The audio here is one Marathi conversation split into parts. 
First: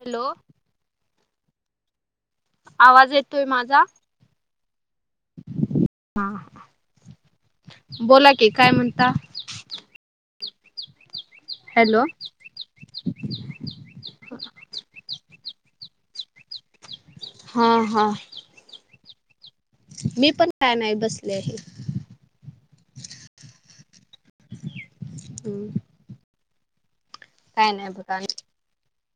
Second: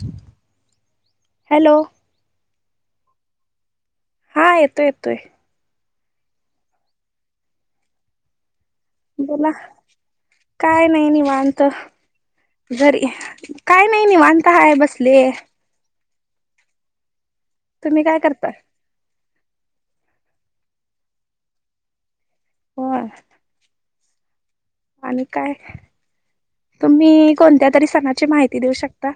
हॅलो, हॅलो आवाज येतोय माझा. हा येतोय येतोय. हा बोला कि, काय म्हणता. बोला काय नाही निवांत. हॅलो जरी, काय नाही निवांत हाय बसले. हा तुम्ही हा काय करताय? मी पण काय नाही बसलोय. होआ.. आणि काय हम्म, तुम्ही, कोणत्या काय तरी नाही बघा सणाची माहिती देऊ शकता?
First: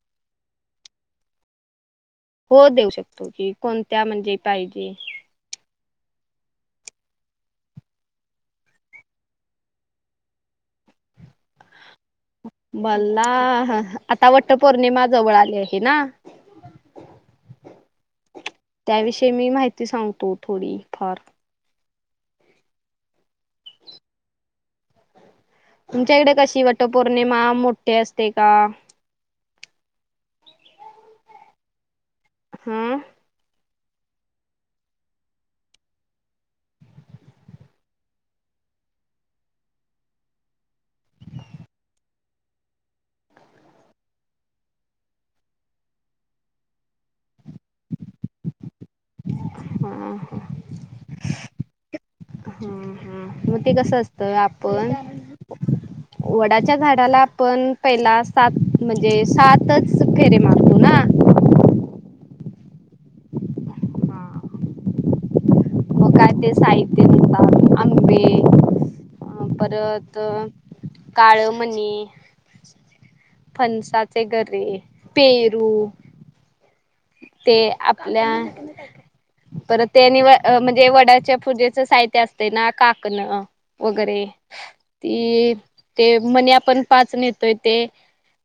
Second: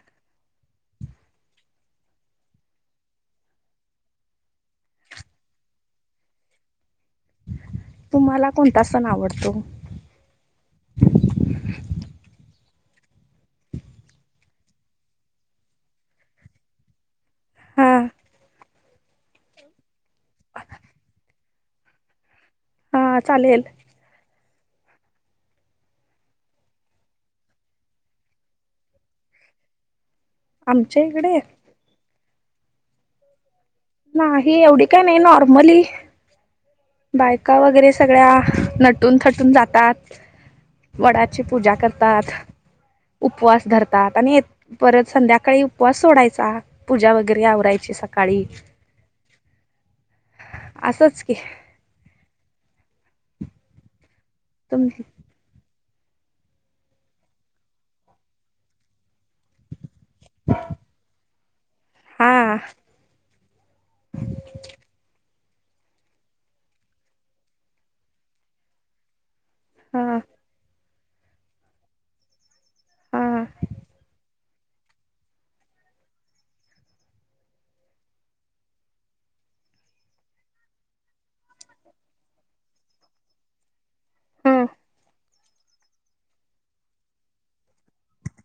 हो देऊ शकतो की, कोणत्या म्हणजे पाहिजे. तुम्हाला कोणता सण आवडतो? मला आता वट पौर्णिमा जवळ आली आहे ना? हा. त्याविषयी मी माहिती सांगतो थोडी फार हा चालेल. तुमच्याकडे कशी वाट पौर्णिमा मोठी असते का? आमच्या इकडे हम्म. नाही एवढी काय नाही नॉर्मली. बायका वगैरे सगळ्या नटून-थटून जातात. वडाची पूजा करतात उपवास धरतात आणि ये परत संध्याकाळी उपवास सोडायचा. पूजा वगैरे आवरायची सकाळी ह हा [unintelligible] असंच की. हा हा मग ते कसं असतं तुम आपण वडाच्या झाडाला पण पहिला सात म्हणजे सातच फेरे ह मारतो [inaudible] ना हा. हा मग काय ते साहित्य म्हणा आंबे, हा परत काळमणी हा ह फणसाचे गरे, पेरू ते आपल्या परत त्या नि म्हणजे वडाच्या पूजेचं साहित्य असते ना काकणं, वगैरे ते ते मणी आपण पाच नेतोय ते.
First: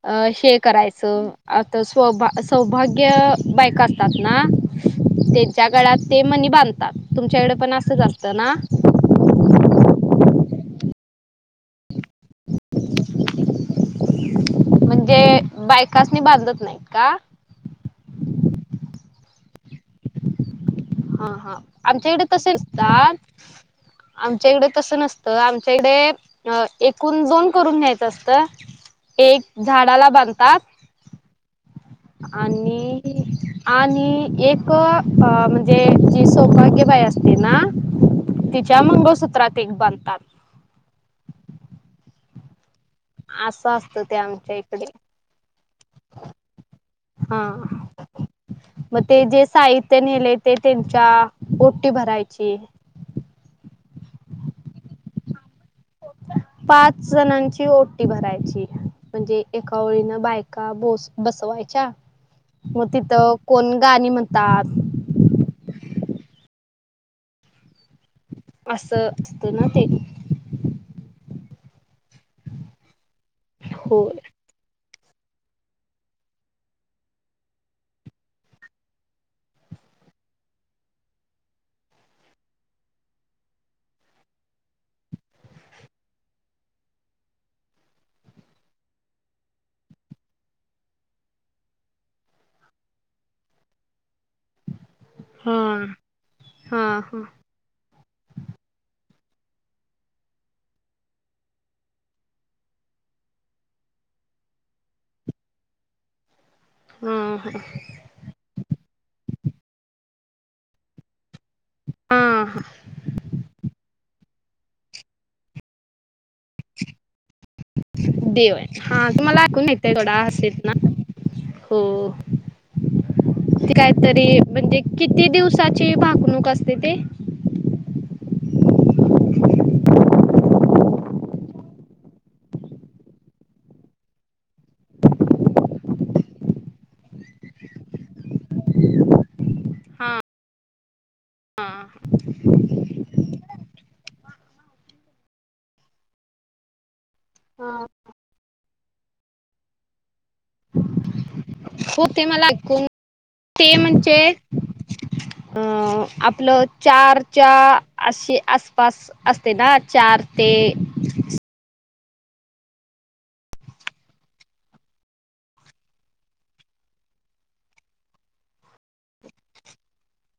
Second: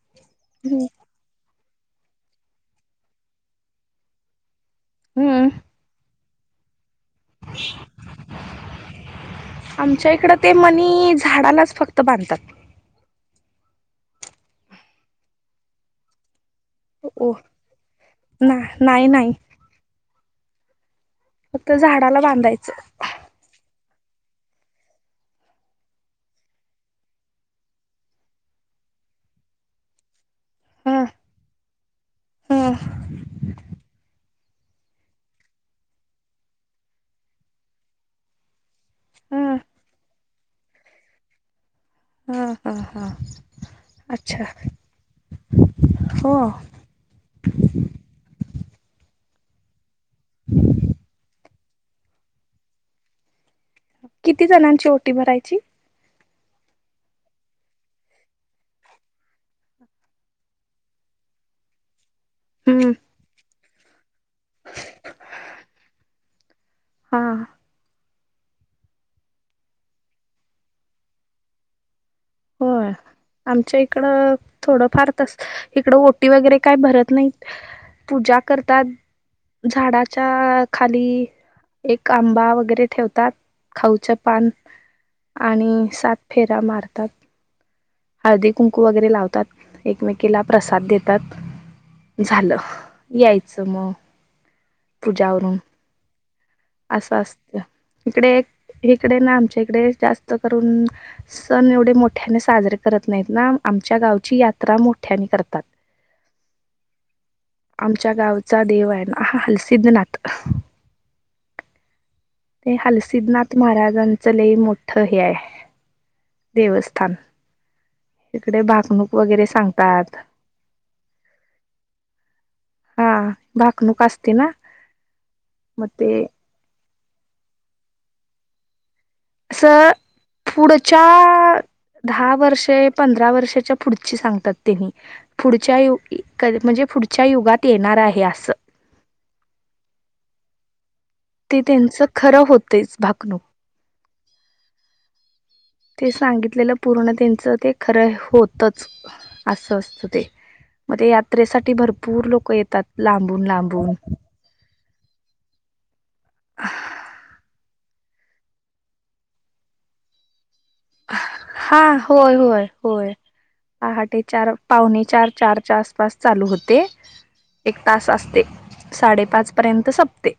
अं हे हम्म करायचं, आता स्वभा सौभाग्य बायक असतात ना? हम्म तेच्या गळ्यात ते मनी बांधतात, तुमच्याकडे पण असं असतं ना? आमच्या इकडं ते मनी झाडालाच फक्त बांधतात. म्हणजे, बायकासनी बांधत नाही. ओह, ना नाही, नाही, हां, हां फक्त आमच्या झाडाला इकडे तसे बांधायचं असतात आमच्या इडे तसं नसतं, आमच्या इकडे अं, एकूण दोन करून घ्यायचं असत, एक झाडाला बांधतात. ह ह आणि आणि एक अं, अं म्हणजे जी सौभाग्य बाई असते ना? तिच्या ह मंगळसूत्रात एक बांधतात. हम्म, आसं असतं ते आमच्या इकडे. हो हां, म ते जे साहित्य नेले ते त्यांच्या ओटी भरायची. किती जणांची ओटी भरायची? पाच जणांची ओटी भरायची. म्हणजे एका ओळीनं बायका बोस, बसवायच्या म हम्म तिथं कोण गाणी म्हणतात हा, असं, ते ना ते. होय, आमच्या होय इकडं थोडं फार, तसं इकडं ओटी वगैरे काही भरत नाही पूजा करतात. झाडाच्या आ खाली एक आंबा वगैरे ठेवतात, खाऊचं पान आणि सात फेरा मारतात. हळदी-कुंकू वगैरे लावतात, एकमेकीला प्रसाद देतात. झालं, यायचं म पुजा आवरून. हा हा असं हा असतं, इकडे.. इकडे ना आमच्या इकडे जास्त करून सण एवढे मोठ्याने साजरे करत नाहीत ना, आमच्या गावची यात्रा मोठ्याने करतात. [inaudible] हं, हा आमच्या गावचा डेव आहे ना हं हलसिद्धनाथ. हा, ते हलसिद्धनाथ महाराजांचं लई मोठं हे आहे, देवस्थान. देव इकडे आहे, हां भाकणूक तुम्हाला वगैरे ऐकून येतं थोडा सांगतात हसलेत ना? हो, हा ते भाकणूक काहीतरी, असते ना म्हणजे किती मग दिवसाची ते भाकणूक असते ते? स, पुढच्या दहा वर्षे, पंधरा वर्षाच्या पुढची सांगतात त्यांनी पुढच्या यु क म्हणजे पुढच्या युगात येणार आहे असं. हा ते त्यांचं खरं होतेच. भावनिक, ते सांगितलेलं पूर्ण त्यांन च ते हा खरं होतंच. असं असतं ते. म ते यात्रेसाठी हो ते भरपूर मला लोक येतात, लांबून -लांबून. अं आपलं चारच्या च्या असे आसपास असते ना चार ते हा होय होय होय. पहाटे चार पावणे चार चार च्या आसपास चालू होते. एक तास असते साडेपाचपर्यंत संपते.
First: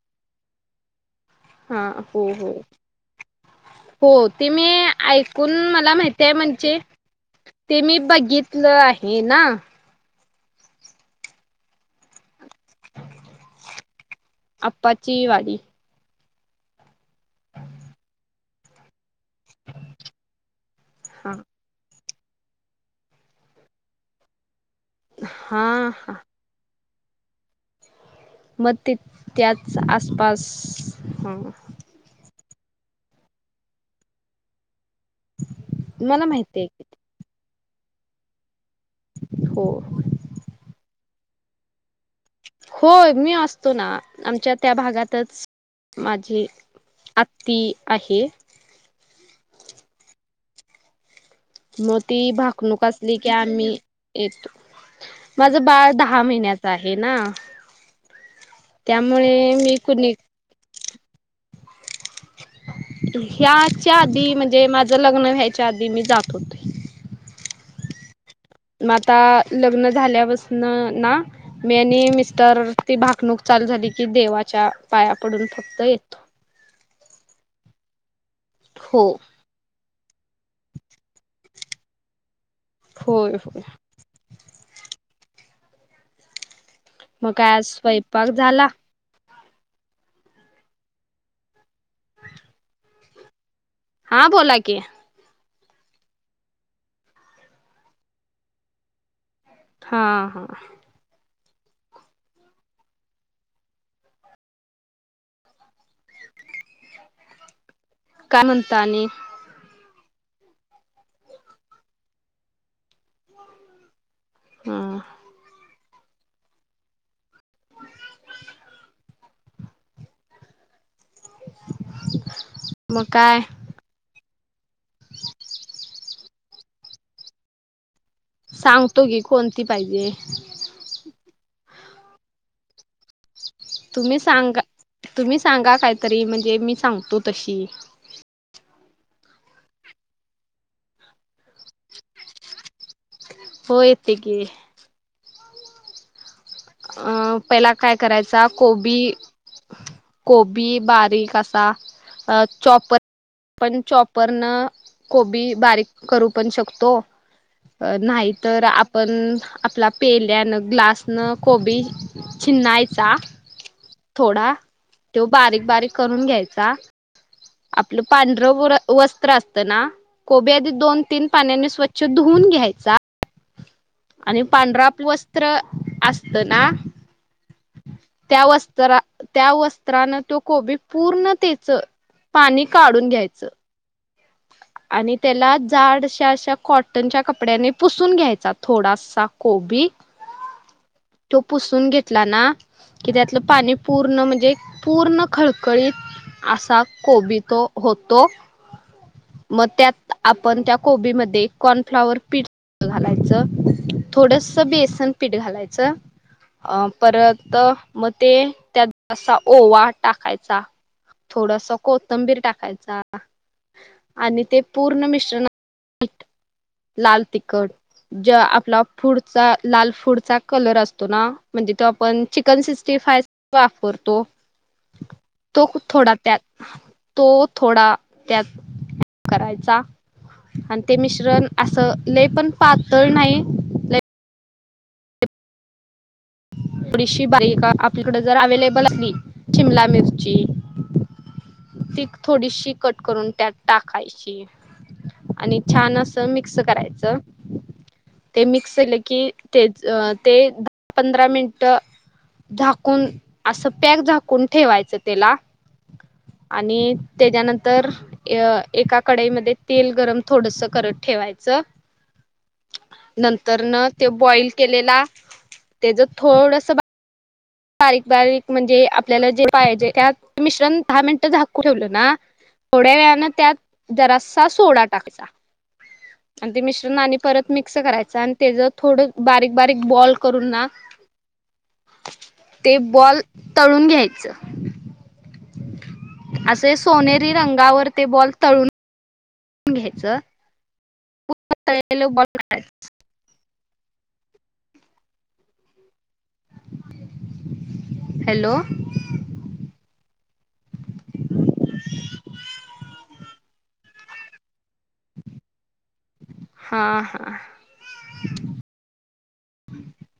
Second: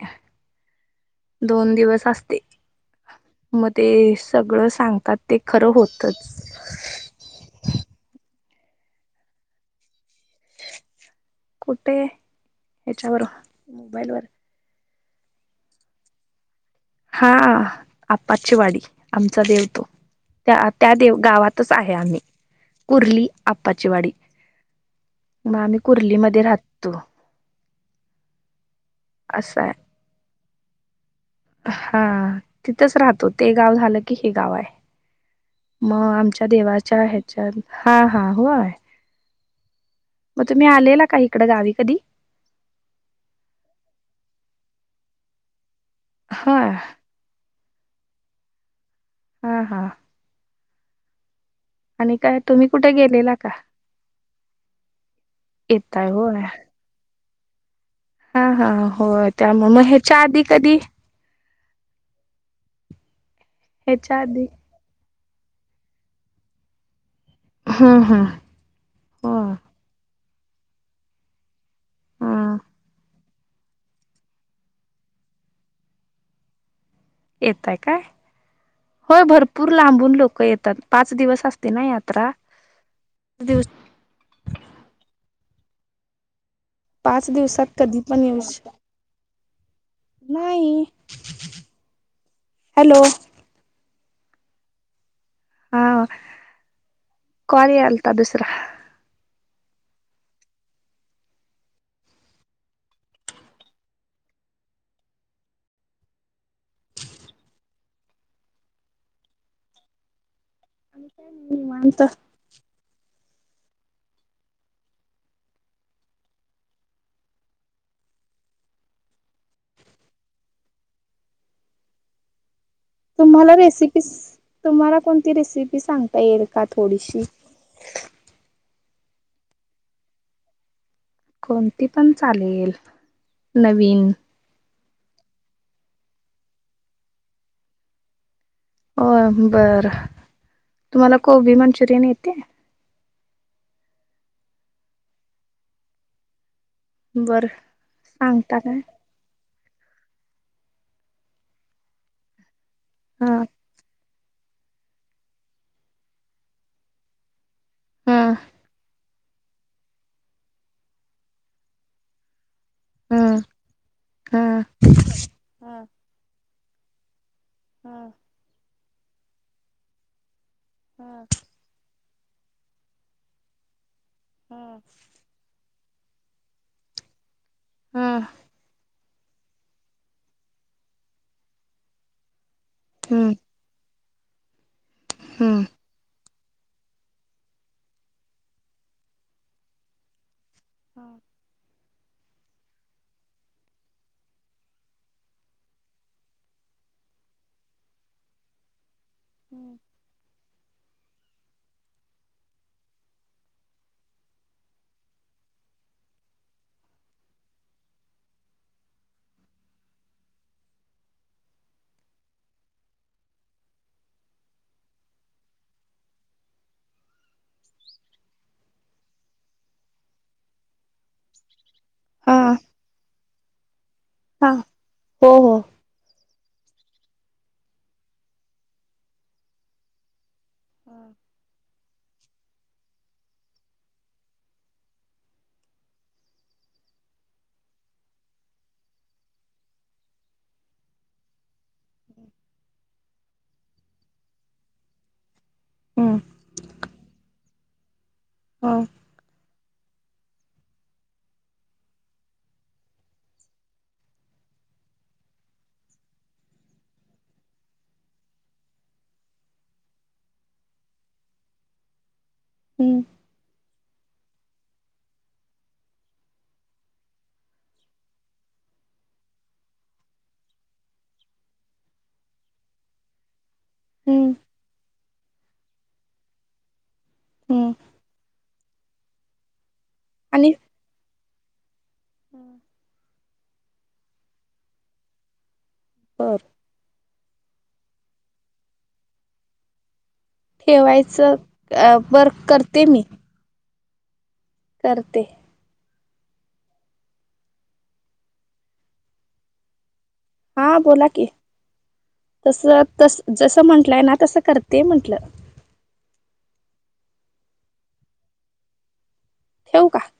हा हो असते हो. मग हो ते सगळं मी सांगतात ते ऐकून खरं मला माहती आहे होतच म्हणजे ते मी बघितलं आहे ना. कुठे हेच्यावर मोबईलवर आप्ची वाडी हा आप्पाची वाडी आमचा देव तो त्या त्या देव हा गावात आहे आम्ही कुर्ली आप्पाची वाडी मग हा आम्ही हा कुर्लीमध्ये राहतो. मग त असं त्याच आहे आसपास ह हा तिथंच राहतो ते गाव झालं की हे गाव आहे. मग मला आमच्या माहिती आहे देवाच्या कि ह्याच्यात हा हा होय. हो. मग तुम्ही आलेला का इकडें गावी कधी? होय मी असतो ना आमच्या त्या भागातच माझी हा आत्ती आहे. हा हा. मग आणि ती काय तुम्ही भाकणूक कुठे असली की गेलेला का आम्ही येतो. माझं बाळ येताय दहा होय महिन्याच आहे ना. हा हा हो त्यामुळे त्यामु मी मग कुणी ह्याच्या आधी कधी ह्याच्या आधी म्हणजे माझ लग्न व्यायच्या आधी मी जात होत. हां हां. म आता लग्न झाल्यापसन ना मी आणि ह मिस्टर ती भाकणूक चालू झाली की देवाच्या पाया पडून फक्त येतो. येतय काय हो. होय भरपूर पूर लांबून लोक येतात पाच दिवस असते ना यात्रा. होय होय. दिवस पाच मग काय आज दिवसात कधी पण स्वयंपाक येऊ झाला? शक नाही. हॅलो हा बोला की? हा कॉल आलता दुसरा. हां हां. काय म्हणता आणि अता निवअंत हम. [unintelligible] [unintelligible] काय तुम्हाला रेसिपी तुम्हाला कोणती रेसिपी सांगता येईल का थोडीशी? सांगतो गी कोणती पाहिजे. कोणती पण चालेल. नवीन तुम्ही सांगा तुम्ही सांगा कायतरी म्हणजे मी सांगतो तशी होय बर तुम्हाला कोबी मंचुरियन येते हो येते की अं बरं पहिला काय करायचा सांगता काय कोबी कोबी बारीक असा अ चॉपर हा पण चॉपरनं कोबी बारीक करू पण शकतो अ हा नाहीतर आपण आपला पेल्यानं ग्लासनं कोबी छिन्नायचा हा हा थोडा त्यो बारीक हा बारीक करून घ्यायचा आपलं हा पांढरं गोरं वस्त्र असतं ना कोबी आधी दोन तीन पाण्यानी स्वच् छ धुऊून घ्यायचा आणि हा पांढरा वस्त्र असतं ना हा त्या वस्त्रा त्या वस्त्रानं तो कोबी पूर्ण तेचं पाणी काढून हम्म घ्यायचं आणि त्याला हम्म जाडश्या अशा कॉ टनच्या कपड्याने पुसून घ्यायचा थोडासा कोबी त्यो पुसून घेत तला ना कि त्यातलं पाणी पूर्ण म्हणजे पूर्ण खळखळीत असा कोबि तो होतो मग त्यात आपण त्या कोबीमध्ये कॉर्नफ्लॉवर पीठ घालायचं थोडसं बेसन पीठ घालायचं अ परत म ते त्यात असा ओवा टाकायचा थोडंसा कोथंबीर टाकायचा आणि ते पूर्ण मिश्रण नीट लाल तिकट ज्या आपला फुडचा लाल फूडचा कलर अस तो ना म्हणजे तो आपण हा चिकन सिक्स्टी फाय वाफरतो हा हो हो तो थोडा त्यात तो थोडा त्यात करायचा अन् ते हम्म मिश्रण असं लय पण पातळ नाही लय थोडीशी बारीक आपल्याकड जर अवेलेबल आली शिमला मिरची ती थोडीशी कट करून त्यात टाकायची आणि छान असं मिक्स करायचं ते मिक्स हो केलं की ते ते दहा पंधरा मिनिटं झाकून असं पॅक झाकून ठेवायचं तेला आणि तेजानंतर अ एका कडाईमध्ये तेल गरम थोडसं करत ठेवायचं हम्म नंतरन त्यो बॉईल केलेला तेजं थोडसं बा बारीक बारीक म्हणजे आपल्याला जे पाहिजे त्यात मिश्रण दहा मिनटं झाकून ठेवलं ना थोड्या वेळानं त्यात हम्म जरास्सा सोडा टाकाचा आणि ते मिश्रण आणि परत हम्म मिक्स करायचं आणि तेजं थोडं बारीक बारीक बॉल करून आणि ना ते बॉल तळून घ्यायचं बर असे सोनेरी रंगावर ते बॉल तळून घ सर केवायच अ वर्क करते मी करते हॅलो हा बोला की तस तस जस म्हंटलंय ना तसं करते म्हटलं हा हा ठेवू का [inaudible]